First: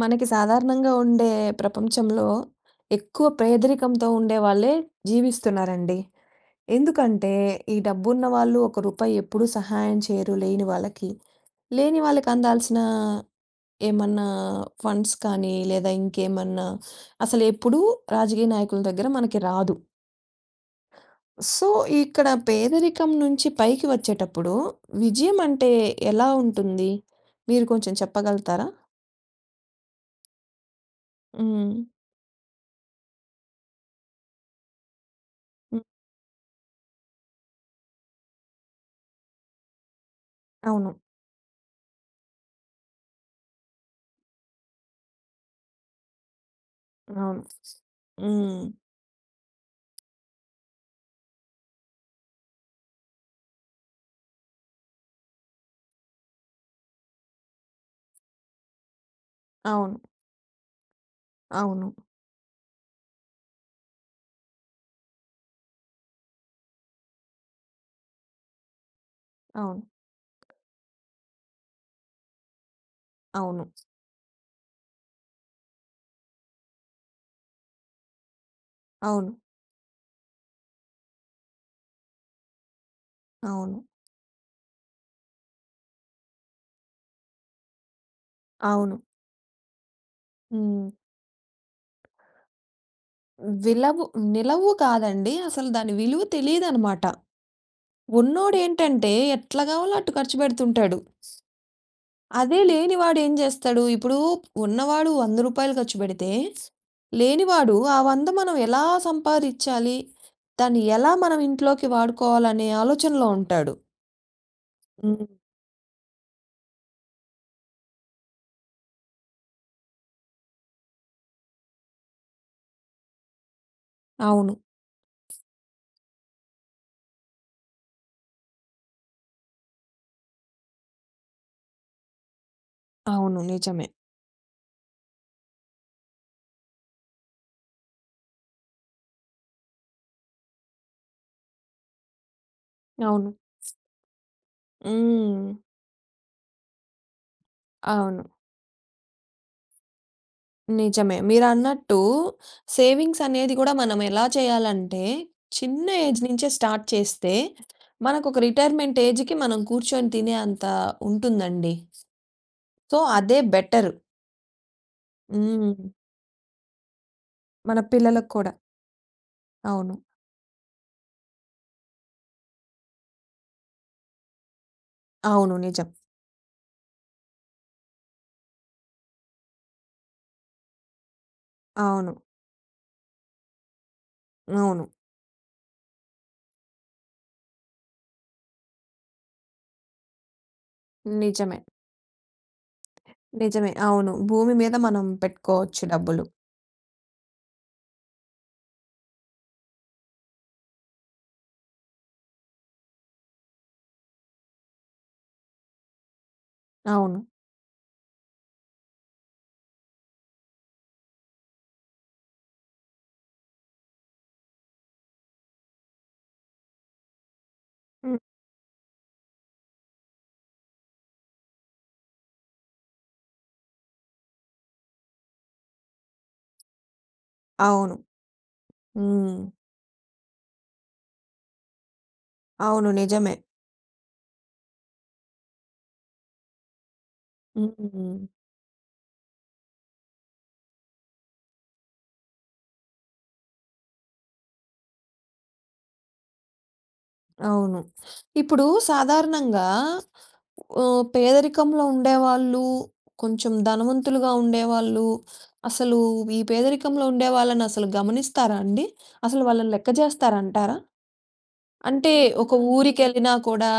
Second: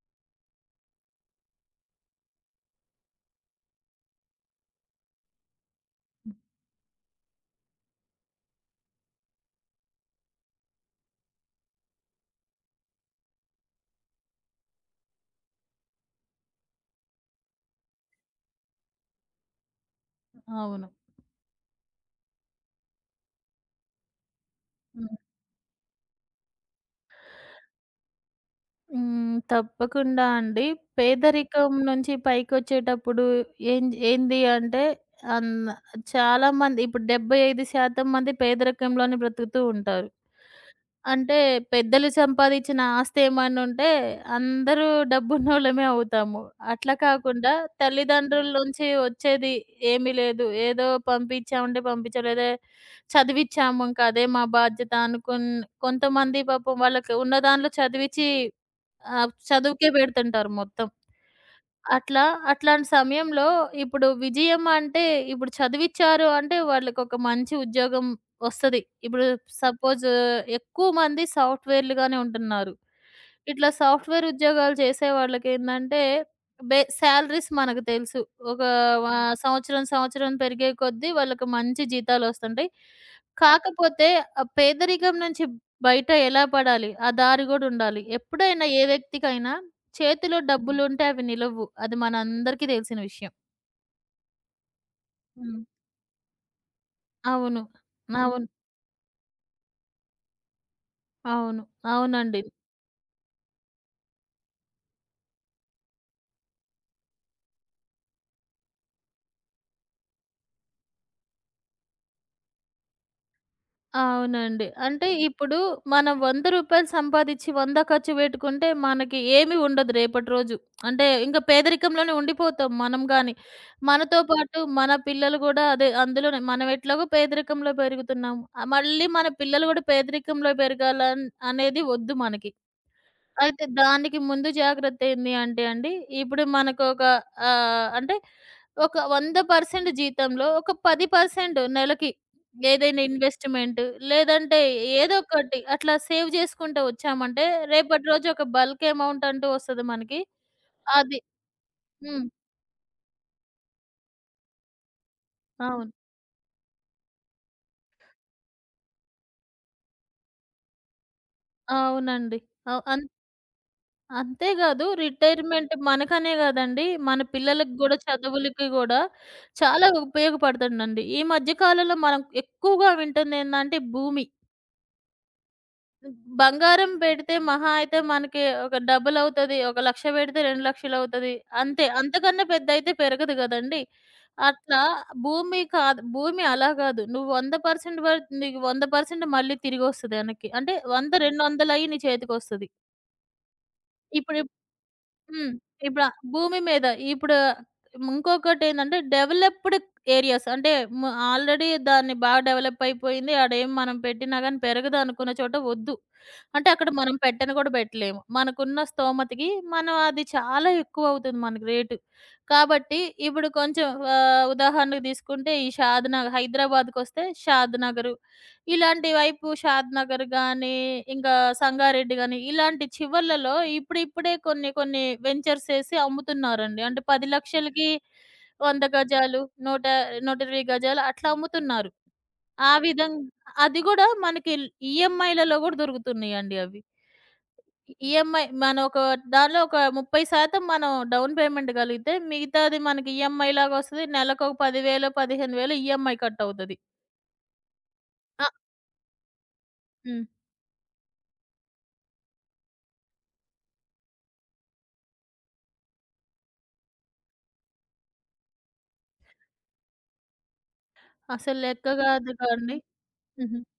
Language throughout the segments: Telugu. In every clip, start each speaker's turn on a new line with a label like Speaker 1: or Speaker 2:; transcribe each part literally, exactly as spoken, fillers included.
Speaker 1: మనకి సాధారణంగా ఉండే ప్రపంచంలో ఎక్కువ పేదరికంతో ఉండేవాళ్ళే జీవిస్తున్నారండి. ఎందుకంటే ఈ డబ్బున్న వాళ్ళు ఒక రూపాయి ఎప్పుడూ సహాయం చేయరు లేని వాళ్ళకి. లేని వాళ్ళకి అందాల్సిన ఏమన్నా ఫండ్స్ కానీ లేదా ఇంకేమన్నా అసలెప్పుడూ రాజకీయ నాయకుల దగ్గర మనకి రాదు.
Speaker 2: అవును.
Speaker 1: సో, ఇక్కడ పేదరికం నుంచి పైకి వచ్చేటప్పుడు
Speaker 2: హ్మ్.
Speaker 1: విజయం అంటే ఎలా ఉంటుంది? మీరు కొంచెం చెప్పగలుగుతారా?
Speaker 2: హ్మ్. తప్పకుండా అండి. పేదరికం
Speaker 1: హ్మ్.
Speaker 2: నుంచి పైకొచ్చేటప్పుడు ఏం ఏంది అంటే అన్
Speaker 1: హ్మ్.
Speaker 2: చాలా మంది ఇప్పుడు డెబ్బై ఐదు శాతం మంది పేదరికంలోనే బ్రతుకుతూ ఉంటారు.
Speaker 1: అవును.
Speaker 2: అంటే పెద్దలు సంపాదించిన ఆస్తేమన్నుంటే అందరూ డబ్బున్నోళ్ళమే అవుతాము. అట్లా
Speaker 1: అవును.
Speaker 2: కాకుండా తల్లిదండ్రుల
Speaker 1: హ్మ్.
Speaker 2: నుంచి వచ్చేది ఏమీ లేదు. ఏదో పంపించామంటే పంపించలేదే, చదివిచ్చాము ఇంక అదే మా బాధ్యత అనుకున్ కొంతమంది పాపం వాళ్ళకి ఉన్న దాంట్లో చదివిచ్చి ఆహ్, చదువుకే
Speaker 1: అవును.
Speaker 2: పెడుతుంటారు మొత్తం.
Speaker 1: అవును.
Speaker 2: అట్లా అట్లాంటి సమయంలో ఇప్పుడు విజయం అంటే ఇప్పుడు చదివిచ్చారు అంటే వాళ్ళకొక మంచి ఉద్యోగం వస్తది. ఇప్పుడు
Speaker 1: అవును.
Speaker 2: సపోజ్ ఎక్కువ మంది సాఫ్ట్‌వేర్‌లుగానే ఉంటున్నారు.
Speaker 1: అవును.
Speaker 2: ఇట్లా సాఫ్ట్‌వేర్ ఉద్యోగాలు చేసే వాళ్ళకేందంటే, బే సాలరీస్ మనకు తెలుసు. ఒక
Speaker 1: అవును.
Speaker 2: ఆహ్, సంవత్సరం, సంవత్సరం పెరిగే కొద్దీ వాళ్ళకి మంచి జీతాలొస్తుంటాయి.
Speaker 1: అవును.
Speaker 2: కాకపోతే ఆ పేదరికం నుంచి బయట ఎలా పడాలి? ఆ దారి గూడా ఉండాలి. ఎప్పుడైనా ఏ
Speaker 1: అవును.
Speaker 2: వ్యక్తికైనా చేతిలో
Speaker 1: హ్మ్.
Speaker 2: డబ్బులుంటే అవి నిలవ్వు. అది మనందరికీ తెలిసిన విషయం.
Speaker 1: విలవు నిలవు కాదండి.
Speaker 2: హ్మ్.
Speaker 1: అసలు దాని విలువ తెలీదనమాట.
Speaker 2: అవును. అవును.
Speaker 1: ఉన్నోడేంటంటే ఎట్లా కావాలో అటు ఖర్చు పెడుతుంటాడు.
Speaker 2: అవును. అవునండి.
Speaker 1: అదే లేనివాడు ఏం చేస్తాడు? ఇప్పుడు ఉన్నవాడు రూ. వంద రూపాయలు ఖర్చు పెడితే, లేనివాడు ఆ వంద మనం ఎలా సంపాదించాలి, దాన్ని ఎలా మనం ఇంట్లోకి వాడుకోవాలనే ఆలోచనలో ఉంటాడు.
Speaker 2: అవునండి. అంటే
Speaker 1: హ్మ్.
Speaker 2: ఇప్పుడు మనం రూ. వంద సంపాదిచ్చి వంద ఖర్చు పెట్టుకుంటే మనకి ఏమి ఉండదు రేపటి రోజు. అంటే ఇంక పేదరికంలోనే ఉండిపోతాం మనం గాని. మనతో
Speaker 1: అవును.
Speaker 2: పాటు మన పిల్లలు గూడా అదే అందులోనే మనం ఎట్లాగో పేదరికంలో పెరుగుతున్నాము. ఆహ్, మళ్ళీ మన పిల్లలు గూడా పేదరికంలో పెరగాలన్ అనేది ఒద్దు మనకి.
Speaker 1: అవును.
Speaker 2: అయితే
Speaker 1: నిజమే.
Speaker 2: దానికి ముందు జాగ్రత్త ఏంది అంటే అండి, ఇప్పుడు మనకొక ఆహ్, అంటే ఒక వంద శాతం జీతంలో ఒక పది శాతం నెలకి ఏదైనా
Speaker 1: అవును.
Speaker 2: ఇన్వెస్ట్‌మెంట్ లేదంటే ఏదో
Speaker 1: హ్మ్.
Speaker 2: ఒకటి అట్లా సేవ్ చేసుకుంటూ వచ్చామంటే రేపటి
Speaker 1: అవును.
Speaker 2: రోజు ఒక బల్క్ అమౌంట్ అంటూ వస్తది మనకి.
Speaker 1: నిజమే.
Speaker 2: అది
Speaker 1: మీరన్నట్టు
Speaker 2: హ్మ్.
Speaker 1: సేవింగ్స్ అనేది గూడా మనం ఎలా చేయాలంటే, చిన్న
Speaker 2: అవును.
Speaker 1: ఏజ్ నుంచే స్టార్ట్ చేస్తే, మనకొక రిటైర్మెంట్ ఏజ్‌కి మనం కూర్చొని తినే అంత ఉంటుందండి.
Speaker 2: అవునండి. అవ్
Speaker 1: సో,
Speaker 2: అన్
Speaker 1: అదే బెటరు.
Speaker 2: అంతే గాదు. రిటైర్మెంట్
Speaker 1: హ్మ్.
Speaker 2: మనకనే గాదండి. మన పిల్లలకి
Speaker 1: మన
Speaker 2: గూడా,
Speaker 1: పిల్లలకు కూడా.
Speaker 2: చదువులకి గూడా చాలా
Speaker 1: అవును.
Speaker 2: ఉపయోగపడుతుందండి. ఈ మధ్య కాలంలో మనం ఎక్కువగా వింటుందేందంటే భూమి.
Speaker 1: అవును. నిజం.
Speaker 2: బంగారం పెడితే మహా అయితే మనకి ఒక డబుల్ అవుతది. ఒక 1,లక్ష పెడితే రెండు,లక్షలు అవుతది. అంతే.
Speaker 1: అవును.
Speaker 2: అంతకన్నా పెద్దయితే పెరగదు గదండీ! అట్లా
Speaker 1: అవును.
Speaker 2: భూమి కాదు భూమి అలా గాదు. నువ్వు వంద శాతం వర్ నీకు వంద శాతం మళ్ళీ తిరిగొస్తది ఎనక్కి. అంటే వంద,
Speaker 1: నిజమే.
Speaker 2: రెండు వందలు అయ్యి నీ చేతికొస్తది.
Speaker 1: నిజమే. అవును.
Speaker 2: ఇప్పుడు
Speaker 1: భూమి మీద మనం
Speaker 2: హ్మ్.
Speaker 1: పెట్టుకోవచ్చు
Speaker 2: ఇప్పుడు ఆ
Speaker 1: డబ్బులు.
Speaker 2: భూమి మీద ఇప్పుడు ఇంకొకటేందంటే డెవలప్‌డ్ ఏరియాస్ అంటే ము ఆల్రెడీ దాన్ని బాగా డెవలప్ అయిపోయింది. ఆడేం మనం పెట్టినా గాని పెరగదనుకున్న చోట వద్దు. అంటే అక్కడ మనం
Speaker 1: అవును.
Speaker 2: పెట్టను కూడా పెట్టలేము. మనకున్న స్తోమతకి మనం అది చాలా ఎక్కువవుతుంది మనకి రేటు. కాబట్టి ఇప్పుడు కొంచెం ఆహ్, ఉదాహరణకు తీసుకుంటే ఈ షాద్ నగర్ హైదరాబాద్‌కొస్తే షాద్ నగరు.
Speaker 1: హ్మ్.
Speaker 2: ఇలాంటి వైపు షాద్ నగర్ గానీ, ఇంకా సంగారెడ్డి గానీ, ఇలాంటి చివర్లలో ఇప్పుడిప్పుడే కొన్ని కొన్ని వెంచర్స్ ఏసి అమ్ముతున్నారండి. అంటే పది,00,000కి
Speaker 1: అవును.
Speaker 2: వంద
Speaker 1: హ్మ్.
Speaker 2: గజాలు, నూట 120 గజాలు అట్లా అమ్ముతున్నారు. ఆ
Speaker 1: అవును.
Speaker 2: విధం
Speaker 1: నిజమే.
Speaker 2: అది గూడా మనకి ఈఎంఐలలో గూడా దొరుకుతున్నాయండి అవి.
Speaker 1: హ్మ్.
Speaker 2: ఈఎంఐ మనం ఒక దానిలో ఒక ముప్పై శాతం మనం డౌన్ పేమెంట్ గలిగితే మిగతాది మనకి ఈఎంఐ లాగొస్తది. నెలకొక పది వేలు, పదిహేను వేలు ఈఎంఐ కట్ అవుతది.
Speaker 1: అవును.
Speaker 2: ఆ!
Speaker 1: ఇప్పుడు సాధారణంగా
Speaker 2: హ్మ్.
Speaker 1: ఆహ్, పేదరికంలో ఉండేవాళ్ళు, కొంచెం ధనవంతులుగా ఉండేవాళ్ళు, అసలు ఈ పేదరికంలో ఉండేవాళ్ళని అసలు గమనిస్తారా అండి? అసలు వాళ్ళని లెక్క జేస్తారంటారా?
Speaker 2: అసలు లెక్క
Speaker 1: అంటే
Speaker 2: గాదు
Speaker 1: ఒక
Speaker 2: కాండి.
Speaker 1: ఊరికెళ్ళినా
Speaker 2: హుహు.
Speaker 1: కూడా,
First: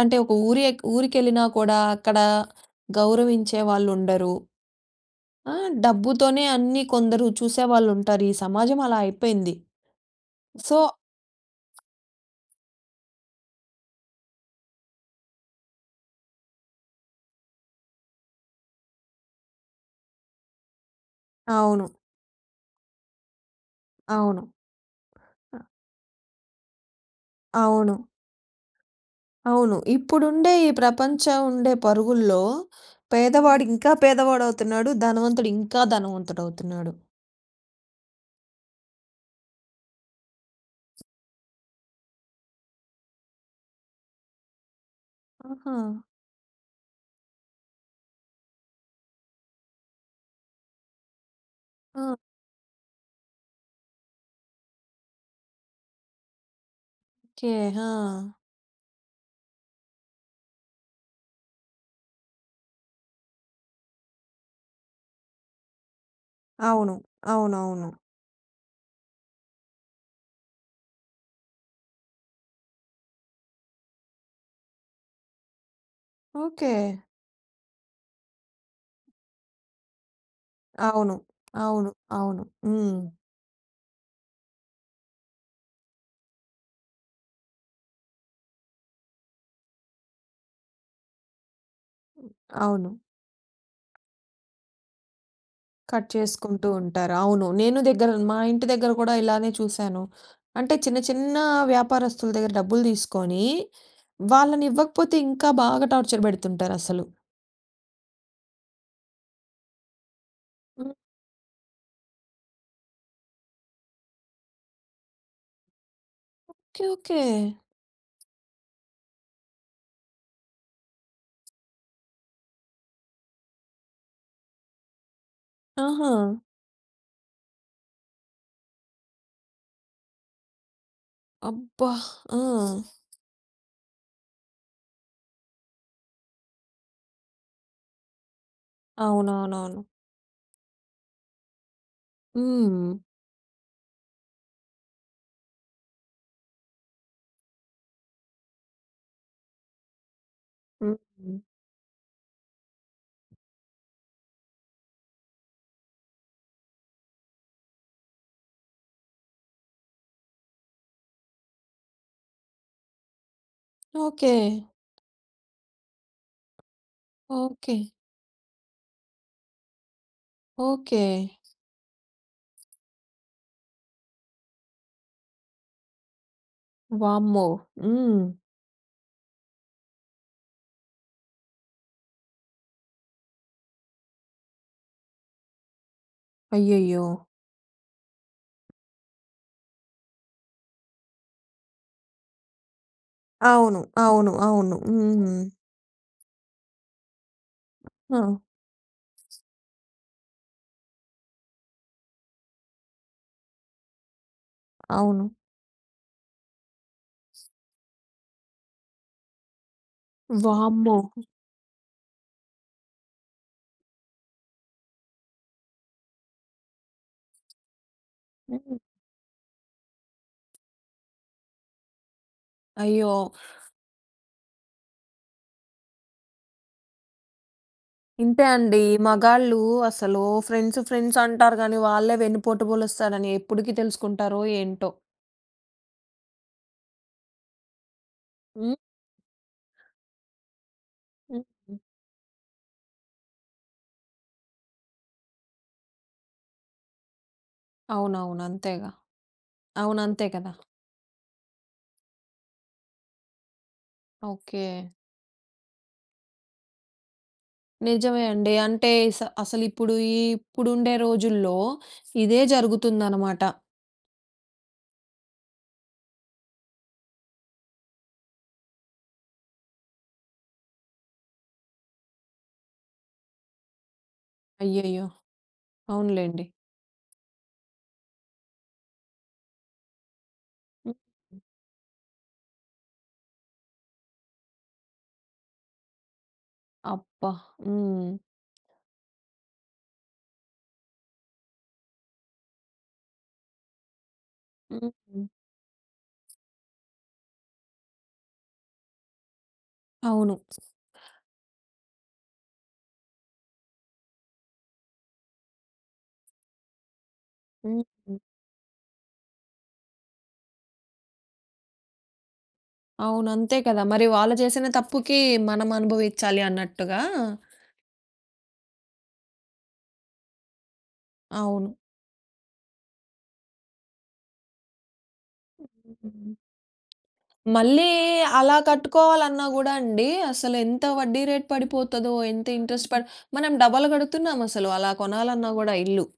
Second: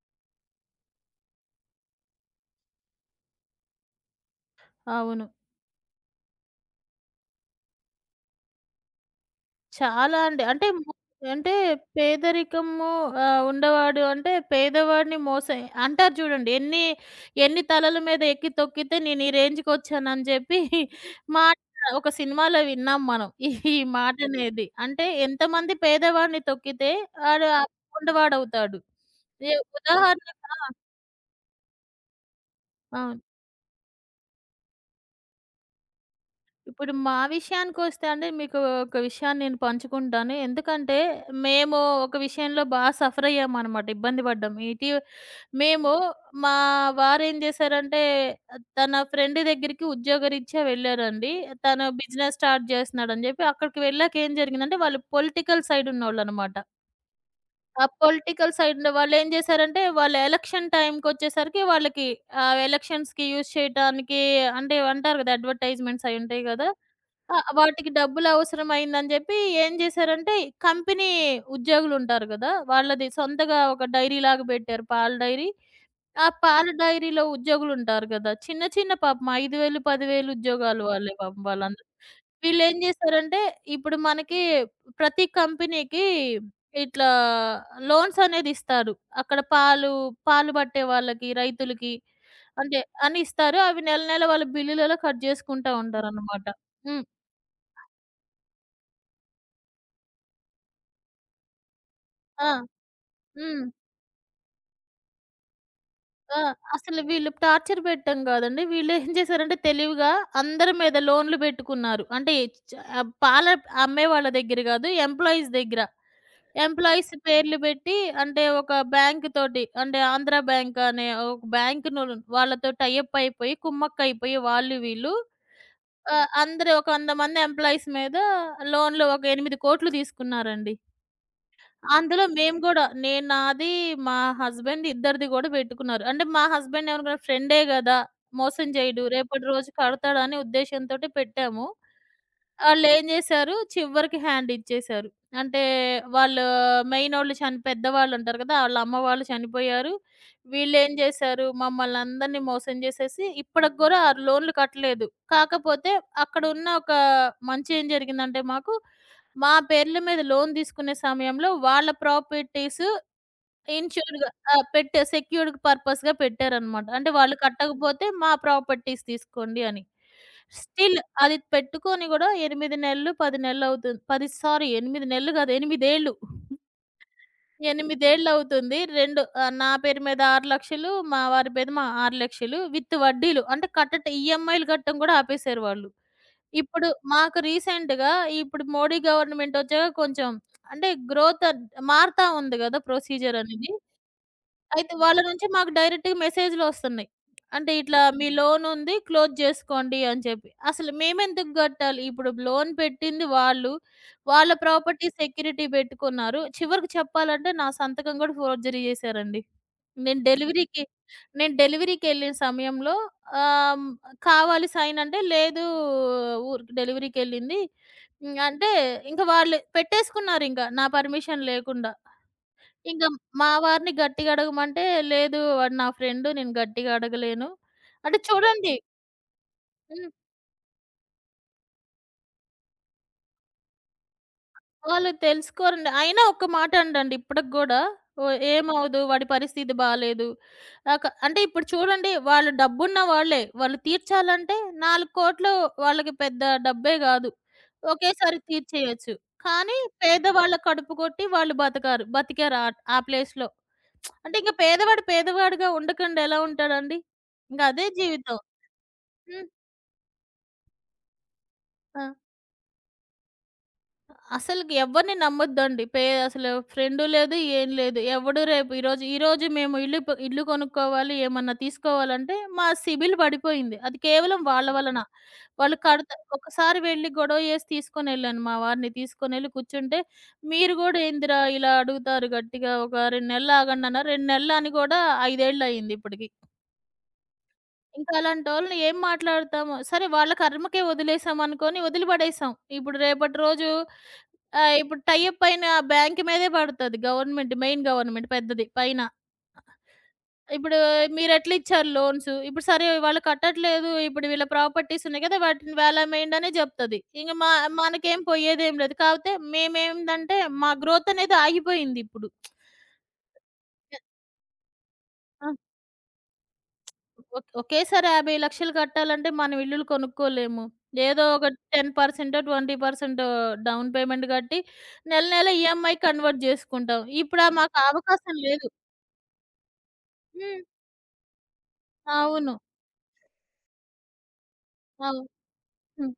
Speaker 1: అంటే ఒక ఊరి ఊరికెళ్ళినా కూడా అక్కడ గౌరవించే వాళ్ళుండరు.
Speaker 2: అవును.
Speaker 1: ఆ! డబ్బుతోనే అన్నీ కొందరు చూసేవాళ్ళుంటారు. ఈ సమాజం అలా అయిపోయింది.
Speaker 2: చాలా అండి. అంటే
Speaker 1: సో,
Speaker 2: ము అంటే పేదరికము ఆహ్, ఉండేవాడు అంటే పేదవాడిని మోసే అంటారు చూడండి. ఎన్ని ఎన్ని తలల మీద ఎక్కి తొక్కితే నేను ఈ రేంజ్‌కొచ్చానని చెప్పి మాట
Speaker 1: అవును.
Speaker 2: ఒక సినిమాలో విన్నాం మనం. ఈ ఈ
Speaker 1: అవును.
Speaker 2: మాటనేది. అంటే ఎంతమంది పేదవాడిని తొక్కితే ఆడు ఆ
Speaker 1: అవును.
Speaker 2: ఉండవాడవుతాడు. ఏ
Speaker 1: అవును.
Speaker 2: ఉదాహరణకు
Speaker 1: ఇప్పుడుండే
Speaker 2: ఆ!
Speaker 1: ఈ ప్రపంచం ఉండే పరుగుల్లో
Speaker 2: అవును.
Speaker 1: పేదవాడు ఇంకా పేదవాడవుతున్నాడు. ధనవంతుడు ఇంకా ధనవంతుడవుతున్నాడు.
Speaker 2: ఇప్పుడు మా విషయానికొస్తే అండి మీకు ఒక విషయాన్ని నేను పంచుకుంటాను. ఎందుకంటే మేము ఒక విషయంలో బాగా సఫర్ అయ్యామనమాట. ఇబ్బంది పడ్డాం. ఇటీ
Speaker 1: ఆహా!
Speaker 2: మేము మా వారేం చేశారంటే తన ఫ్రెండ్ దగ్గరికి ఉద్యోగరీత్యా వెళ్లారండి. తను
Speaker 1: ఆ!
Speaker 2: బిజినెస్ స్టార్ట్ చేస్తున్నాడని చెప్పి అక్కడికి వెళ్ళాక ఏం జరిగిందంటే వాళ్ళు పొలిటికల్ సైడ్ ఉన్నోళ్ళనమాట.
Speaker 1: ఓకే.
Speaker 2: ఆ
Speaker 1: ఆ!
Speaker 2: పొలిటికల్ సైడ్ వాళ్ళేం చేశారంటే వాళ్ళు ఎలక్షన్ టైమ్‌కొచ్చేసరికి వాళ్ళకి ఆహ్, ఎలక్షన్స్‌కి యూజ్ చేయటానికి అంటే అంటారు కదా! అడ్వర్టైజ్‌మెంట్స్ అయ్యుంటాయి కదా!
Speaker 1: అవును.
Speaker 2: ఆ!
Speaker 1: అవునవును.
Speaker 2: వాటికి డబ్బులవసరమైందని జెప్పి ఏం జేశారంటే, కంపెనీ ఉద్యోగులుంటారు గదా! వాళ్ళది సొంతగా ఒక డైరీ లాగా బెట్టారు. పాల డైరీ. ఆ పాల
Speaker 1: ఓకే.
Speaker 2: డైరీలో ఉద్యోగులుంటారు గదా! చిన్న చిన్న పాపం ఐదు వేలు, పది వేలు ఉద్యోగాలు వాళ్ళే
Speaker 1: అవును.
Speaker 2: పాపం వాళ్ళందరూ.
Speaker 1: అవును. అవును.
Speaker 2: వీళ్ళేం
Speaker 1: హ్మ్.
Speaker 2: జేశారంటే, ఇప్పుడు మనకి ప్రతి కంపెనీకి ఇట్లా లోన్స్ అనేదిస్తారు. అక్కడ పాలు, పాలు బట్టే వాళ్ళకి, రైతులకి అంటే
Speaker 1: అవును.
Speaker 2: అని ఇస్తారు. అవి నెల నెల వాళ్ళ బిల్లులలో కట్ జేసుకుంటా
Speaker 1: కట్
Speaker 2: ఉంటారనమాట.
Speaker 1: చేసుకుంటూ
Speaker 2: హ్మ్.
Speaker 1: ఉంటారు. అవును. నేను దగ్గర మా ఇంటి దగ్గర కూడా ఇలానే చూసాను. అంటే చిన్న చిన్న వ్యాపారస్తుల
Speaker 2: ఆ!
Speaker 1: దగ్గర డబ్బులు తీసుకొని,
Speaker 2: హ్మ్.
Speaker 1: వాళ్ళనివ్వకపోతే ఇంకా బాగా టార్చర్
Speaker 2: ఆ! అసలు
Speaker 1: పెడుతుంటారసలు.
Speaker 2: వీళ్ళు టార్చర్ పెట్టడం గాదండి. వీళ్ళేం చేశారంటే తెలివిగా అందరి
Speaker 1: ఓకే.
Speaker 2: మీద లోన్‌లు పెట్టుకున్నారు. అంటే చ ఆహ్, పాల అమ్మే వాళ్ళ దగ్గర గాదు. ఎంప్లాయీస్ దగ్గర. Employees
Speaker 1: okay.
Speaker 2: పేర్లు పెట్టి అంటే ఒక బ్యాంక్ తోటి అంటే ఆంధ్ర బ్యాంక్ అనే ఒక బ్యాంక్‌ను వాళ్ళతో టై అప్ అయిపోయి, కుమ్మక్కయిపోయి వాళ్ళు వీళ్ళు
Speaker 1: ఆహా!
Speaker 2: ఆహ్, అందరూ ఒక వంద మంది ఎంప్లాయీస్ మీద లోన్‌లు ఒక ఎనిమిది,00,కోట్లు తీసుకున్నారండి.
Speaker 1: అబ్బా!
Speaker 2: అందులో
Speaker 1: ఆ!
Speaker 2: మేము గూడా. నేను నాది, మా హస్బెండ్ ఇద్దరిది గూడా బెట్టుకున్నారు. అంటే మా హస్బెండ్ ఏమనుకున్నాడు ఫ్రెండే గదా! మోసం జేయడు. రేపటి రోజు
Speaker 1: అవునవునవును.
Speaker 2: కడతాడనే ఉద్దేశ్యంతోటి పెట్టాము.
Speaker 1: హ్మ్.
Speaker 2: ఆళ్ళేం జేశారు, చివరికి హ్యాండ్ ఇచ్చేశారు. అంటే వాళ్ళు మెయినోళ్ళు చని పెద్దవాళ్ళుంటారు గదా! ఆళ్ళ అమ్మ వాళ్ళు చనిపోయారు. వీళ్ళేం
Speaker 1: హ్మ్.
Speaker 2: జేశారు, మమ్మల్నందరిని మోసం జేసేసి ఇప్పటికి గూడా ఆ లోన్లు కట్టలేదు. కాకపోతే అక్కడున్న ఒక మంచి ఏం జరిగిందంటే మాకు మా పేర్ల మీద లోన్ తీసుకునే సమయంలో వాళ్ళ ప్రాపర్టీస్ ఇన్‌ష్యూర్‌గా
Speaker 1: ఓకే.
Speaker 2: ఆ! పెట్టే సెక్యూర్డ్ పర్పస్‌గా పెట్టారనమాట. అంటే వాళ్ళు
Speaker 1: ఓకే.
Speaker 2: కట్టకపోతే మా ప్రాపర్టీస్ తీసుకోండి అని. Still
Speaker 1: okay.
Speaker 2: అది పెట్టుకొని గూడా ఎనిమిది నెలలు, పది నెలలు అవుతుంది. పది సారీ ఎనిమిది నెలలు కాదు ఎనిమిది ఏళ్ళు.
Speaker 1: వామ్మో! హ్మ్.
Speaker 2: ఎనిమిదేళ్లవుతుంది. రెండు ఆహ్, నా పేరు మీద ఆరు,లక్షలు మా వారి మీద మా ఆరు,లక్షలు విత్ వడ్డీలు. అంటే కట్టట ఈఎంఐలు కట్టడం కూడా ఆపేశారు వాళ్ళు. ఇప్పుడు
Speaker 1: అయ్యయ్యో!
Speaker 2: మాకు రీసెంట్‌గా ఇప్పుడు మోడీ గవర్నమెంట్ వచ్చాక కొంచెం అంటే గ్రోత్ మారుతా ఉంది గదా! ప్రొసీజర్ అనేది.
Speaker 1: అవును. అవును. అవును.
Speaker 2: అయితే వాళ్ళ
Speaker 1: హ్మ్.
Speaker 2: నుంచి మాకు డైరెక్ట్‌గా మెసేజ్‌లొస్తున్నాయి. అంటే ఇట్లా
Speaker 1: ఆ!
Speaker 2: మీ లోన్ ఉంది క్లోజ్ చేసుకోండి అని చెప్పి. అసలు మేమెందుకు గట్టాలి? ఇప్పుడు లోన్ పెట్టింది వాళ్ళు. వాళ్ళ ప్రాపర్టీ
Speaker 1: అవును.
Speaker 2: సెక్యూరిటీ పెట్టుకున్నారు. చివరికి చెప్పాలంటే నా సంతకం కూడా ఫోర్జరీ చేశారండి. నేను డెలివరీకి
Speaker 1: వామ్మో!
Speaker 2: నేను డెలివరీకెళ్ళిన సమయంలో ఆహ్, హ్మ్, కావాలి సైన్ అంటే లేదు ఊరికే డెలివరీకెళ్ళింది. హ్మ్. అంటే
Speaker 1: హ్మ్.
Speaker 2: ఇంక వాళ్ళు పెట్టేసుకున్నారింక నా పర్మిషన్ లేకుండా. ఇంక
Speaker 1: అయ్యో!
Speaker 2: మా వారిని గట్టిగా అడగమంటే, లేదు వాడు నా ఫ్రెండు నేను గట్టిగా అడగలేను. అంటే
Speaker 1: ఇంతే
Speaker 2: చూడండి
Speaker 1: అండి. మగాళ్ళు
Speaker 2: హ్మ్.
Speaker 1: అసలు ఫ్రెండ్స్ ఫ్రెండ్స్ అంటారు గానీ, వాళ్ళే వెన్నుపోటు పొలుస్తారని ఎప్పుడికి తెలుసుకుంటారో ఏంటో.
Speaker 2: వాళ్ళు తెలుసుకోరండి. అయినా ఒక్క మాట అండండి ఇప్పటికి గూడా. ఓహ్!
Speaker 1: హ్మ్.
Speaker 2: ఏమవ్వదు వాడి పరిస్థితి బాలేదు. ఆహ్, క అంటే ఇప్పుడు
Speaker 1: హ్మ్.
Speaker 2: చూడండి వాళ్ళు డబ్బున్న వాళ్ళే. వాళ్ళు తీర్చాలంటే నాలుగు,00,కోట్లు వాళ్ళకి పెద్ద డబ్బే గాదు. ఒకేసారి
Speaker 1: అవునవును. అంతేగా.
Speaker 2: తీర్చేయొచ్చు. కానీ
Speaker 1: అవును. అంతే కదా!
Speaker 2: పేదవాళ్ళ కడుపు కొట్టి వాళ్ళు బతకారు. బతికారు ఆ ఆ ప్లేస్‌లో. అంటే ఇంక
Speaker 1: ఓకే.
Speaker 2: పేదవాడు పేదవాడుగా ఉండకుండా ఎలా ఉంటాడండి? ఇంక అదే
Speaker 1: నిజమే
Speaker 2: జీవితం.
Speaker 1: అండి. అంటే స
Speaker 2: హ్మ్.
Speaker 1: అసలిప్పుడు ఈ ఇప్పుడుండే రోజుల్లో
Speaker 2: ఆ!
Speaker 1: ఇదే జరుగుతుందనమాట.
Speaker 2: అసలు ఎవ్వరిని నమ్మొద్దండి. పే అసలు ఫ్రెండు లేదు, ఏం లేదు. ఎవడు రేపు ఈరోజు ఈరోజు మేము ఇల్లు ప ఇల్లు కొనుక్కోవాలి, ఏమన్నా తీసుకోవాలంటే మా సిబిల్ పడిపోయింది. అది కేవలం వాళ్ళ వలన.
Speaker 1: అయ్యయ్యో!
Speaker 2: వాళ్ళు కడత
Speaker 1: అవునులెండి.
Speaker 2: ఒకసారి వెళ్లి గొడవ చేసి తీసుకొనెళ్ళాను. మా వారిని తీసుకొనెళ్ళి కూర్చుంటే, "మీరు
Speaker 1: హ్మ్.
Speaker 2: గూడా ఏందిరా ఇలా అడుగుతారు గట్టిగా, ఒక రెండు నెలలు ఆగండన్నారు." రెండు నెలలు అని గూడా ఐదేళ్లయింది ఇప్పటికి.
Speaker 1: అబ్బా! హ్మ్.
Speaker 2: ఇంకా అలాంటోళ్ళని ఏం మాట్లాడతాము? సరే వాళ్ళ కర్మకే వదిలేసామనుకోని వదిలిపడేసాం. ఇప్పుడు రేపటి రోజు ఆహ్, ఇప్పుడు టై
Speaker 1: హ్మ్.
Speaker 2: అప్ అయిన బ్యాంక్ మీదే పడతది గవర్నమెంట్, మెయిన్ గవర్నమెంట్ పెద్దది పైన.
Speaker 1: అవును.
Speaker 2: ఇప్పుడు మీరెట్లా ఇచ్చారు లోన్స్? ఇప్పుడు సరే వాళ్ళు కట్టట్లేదు. ఇప్పుడు వీళ్ళ ప్రాపర్టీస్ ఉన్నాయి కదా! వాటిని వేలమేయండనే జెప్తది. ఇంక మా
Speaker 1: హ్మ్.
Speaker 2: మనకేం పోయేదేం లేదు. కాపోతే మేమేందంటే మా గ్రోత్ అనేది ఆగిపోయిందిప్పుడు.
Speaker 1: అవును. అంతే కదా! మరి వాళ్ళు చేసిన తప్పుకి
Speaker 2: ఆ!
Speaker 1: మనం అనుభవించాలి అన్నట్టుగా.
Speaker 2: ఒక్ ఒకేసారి ఐదు కోట్లు కట్టాలంటే మనం ఇల్లులు కొనుక్కోలేము. ఏదో ఒక
Speaker 1: అవును.
Speaker 2: పది శాతం, ఇరవై శాతం డౌన్ పేమెంట్ కట్టి నెల నెల ఈఎంఐ
Speaker 1: హ్మ్.
Speaker 2: కన్వర్ట్ జేసుకుంటాం. ఇప్పుడు ఆ మాకు
Speaker 1: మళ్ళీ
Speaker 2: ఆ అవకాశం
Speaker 1: అలా
Speaker 2: లేదు.
Speaker 1: కట్టుకోవాలన్నా గూడా అండి
Speaker 2: హ్మ్.
Speaker 1: అసలెంత వడ్డీ రేట్ పడిపోతదో, ఎంత
Speaker 2: అవును.
Speaker 1: ఇంట్రెస్ట్ పడి మనం డబల్ కడుతున్నామసలు అలా
Speaker 2: అవును.
Speaker 1: కొనాలన్నా గూడా ఇల్లు.
Speaker 2: హ్మ్.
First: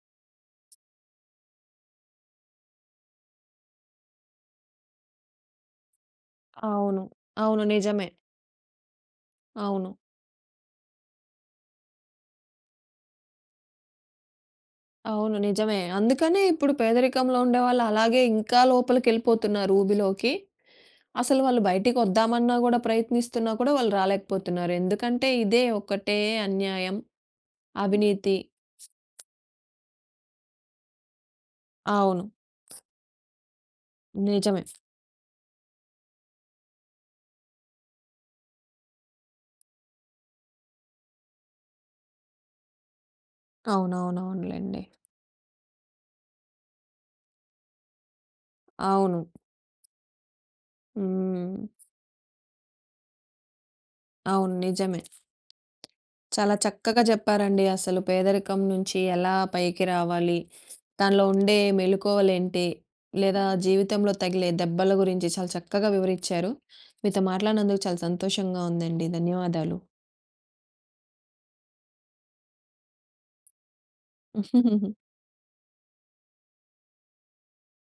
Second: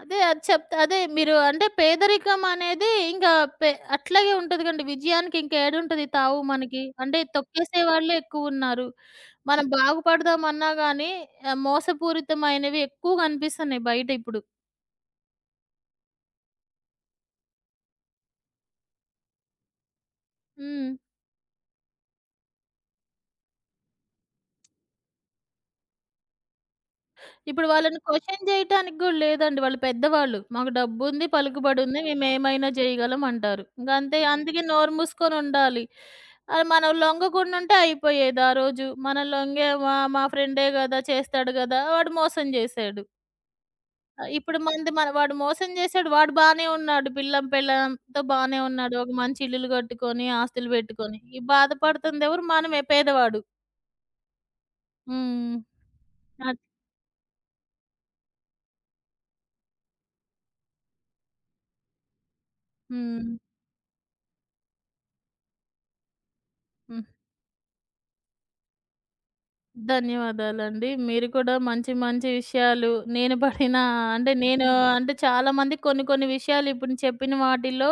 Speaker 2: అదే అది చెప్తా అదే మీరు అంటే పేదరికం అనేది ఇంకా పె అట్లాగే ఉంటది కండి. విజయానికి ఇంక ఏడుంటది తావు మనకి.
Speaker 1: అవును.
Speaker 2: అంటే
Speaker 1: అవును.
Speaker 2: తొక్కేసే
Speaker 1: నిజమే.
Speaker 2: వాళ్ళే ఎక్కువున్నారు. మనం
Speaker 1: అవును.
Speaker 2: బాగుపడదామన్నా గానీ ఆహ్, మోసపూరితమైనవి ఎక్కువ కనిపిస్తున్నాయి బయట ఇప్పుడు.
Speaker 1: అవును. నిజమే. అందుకనే ఇప్పుడు పేదరికంలో ఉండేవాళ్ళు అలాగే ఇంకా లోపలికెళ్ళిపోతున్నారు ఊబిలోకి.
Speaker 2: హ్మ్.
Speaker 1: అసలు వాళ్ళు బయటికొద్దామన్నా గూడా ప్రయత్నిస్తున్నా కూడా వాళ్ళు రాలేకపోతున్నారు. ఎందుకంటే ఇదే ఒకటే అన్యాయం,
Speaker 2: ఇప్పుడు వాళ్ళని
Speaker 1: అవినీతి.
Speaker 2: క్వెషన్ జేయటానికి గూడా లేదండి. వాళ్ళు పెద్దవాళ్ళు. మాకు డబ్బుంది, పలుకుబడుంది,
Speaker 1: అవును.
Speaker 2: మేమేమైనా జేయగలం అంటారు. ఇంకంతే
Speaker 1: నిజమే.
Speaker 2: అందుకే నోరు మూసుకొనుండాలి. ఆహ్, మనం లొంగకుండుంటే అయిపోయేది ఆ రోజు. మనం లొంగామా మా మా ఫ్రెండే గదా! చేస్తాడు గదా! వాడు మోసం జేశాడు. ఆహ్, ఇప్పుడు
Speaker 1: అవునవునవునులెండి.
Speaker 2: మంది మన వాడు మోసం జేశాడు. వాడు బానే ఉన్నాడు. పిల్లం పెళ్ళాంతో బానే ఉన్నాడు. ఒక
Speaker 1: అవును.
Speaker 2: మంచి ఇల్లులు గట్టుకొని, ఆస్తులు బెట్టుకొని. ఈ
Speaker 1: హ్మ్.
Speaker 2: బాధపడుతుందెవరు? మనమే పేదవాడు.
Speaker 1: అవును. నిజమే.
Speaker 2: హ్మ్.
Speaker 1: చాలా
Speaker 2: అట్
Speaker 1: చక్కగా చెప్పారండి. అసలు పేదరికం నుంచి ఎలా పైకి రావాలి? దానిలో ఉండే మెళకువలేంటి?
Speaker 2: హ్మ్.
Speaker 1: లేదా జీవితంలో తగిలే దెబ్బల గురించి చాలా చక్కగా వివరిచ్చారు.
Speaker 2: హ్మ్.
Speaker 1: మీతో మాట్లాడినందుకు చాలా సంతోషంగా ఉందండి. ధన్యవాదాలు.
Speaker 2: ధన్యవాదాలండి. మీరు కూడా మంచి మంచి విషయాలు నేను పడిన అంటే నేను అంటే చాలామందికి కొన్ని కొన్ని విషయాలు ఇప్పుడు చెప్పిన వాటిల్లో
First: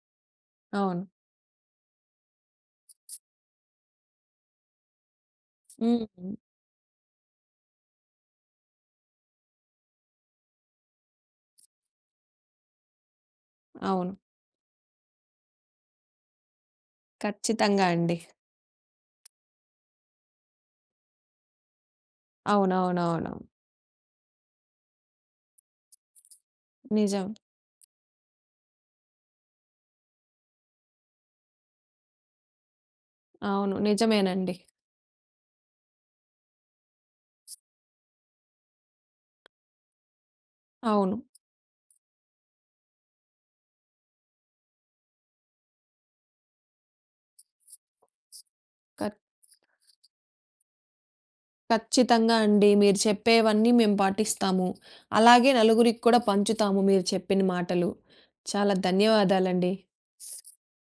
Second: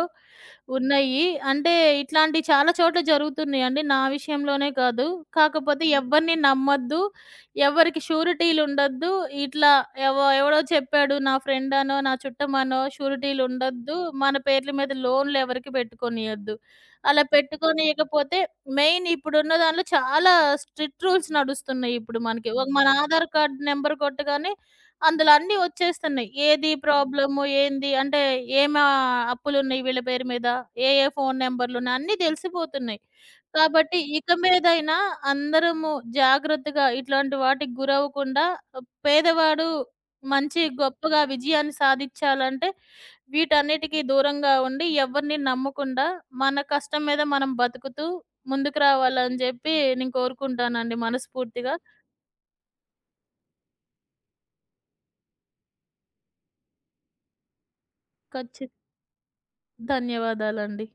Speaker 1: అవును.
Speaker 2: ఉన్నాయి. అంటే ఇట్లాంటివి చాలా చోట్ల జరుగుతున్నాయండి. నా విషయంలోనే కాదు. కాకపోతే
Speaker 1: హ్మ్.
Speaker 2: ఎవరిని నమ్మొద్దు. ఎవరికి షూరిటీలుండొద్దు. ఇట్లా ఎవ ఎవడో చెప్పాడు నా ఫ్రెండ్ అనో, నా చుట్టమనో షూరిటీలుండొద్దు.
Speaker 1: అవును.
Speaker 2: మన పేర్ల మీద లోన్‌లు ఎవరికీ పెట్టుకోనియొద్దు. అలా
Speaker 1: ఖచ్చితంగా అండి.
Speaker 2: పెట్టుకోనీయకపోతే మెయిన్ ఇప్పుడున్న దాంట్లో చాలా స్ట్రిక్ట్ రూల్స్ నడుస్తున్నాయి. ఇప్పుడు మనకి ఒక మన ఆధార్
Speaker 1: అవునవునవునవును.
Speaker 2: కార్డ్ నంబర్ కొట్టగానే అందులో అన్నీ వచ్చేస్తున్నాయి. ఏది
Speaker 1: నిజం.
Speaker 2: ప్రాబ్లము? ఏంది? అంటే ఏమి ఆహ్, అప్పులున్నాయి వీళ్ళ పేరు మీద? ఏ ఏ ఫోను నంబర్‌లున్నాయి? అన్నీ తెలిసిపోతున్నాయి.
Speaker 1: అవును.
Speaker 2: కాబట్టి ఇక
Speaker 1: నిజమేనండి.
Speaker 2: మీదైనా అందరము జాగ్రత్తగా ఇట్లాంటి వాటికి గురవ్వకుండా పేదవాడు మంచి
Speaker 1: అవును.
Speaker 2: గొప్పగా విజయాన్ని సాధిచ్చాలంటే వీటన్నిటికి దూరంగా ఉండి ఎవరిని నమ్మకుండా మన కష్టం మీద మనం బతుకుతూ ముందుకు
Speaker 1: ఖ
Speaker 2: రావాలని జెప్పి నేను కోరుకుంటానండి మనస్ఫూర్తిగా.
Speaker 1: ఖచ్చితంగా అండి. మీరు చెప్పేవన్నీ మేము పాటిస్తాము. అలాగే నలుగురికి కూడా పంచుతాము మీరు చెప్పిన మాటలు.
Speaker 2: ఖచ్చి
Speaker 1: చాలా ధన్యవాదాలండి.
Speaker 2: ధన్యవాదాలండి.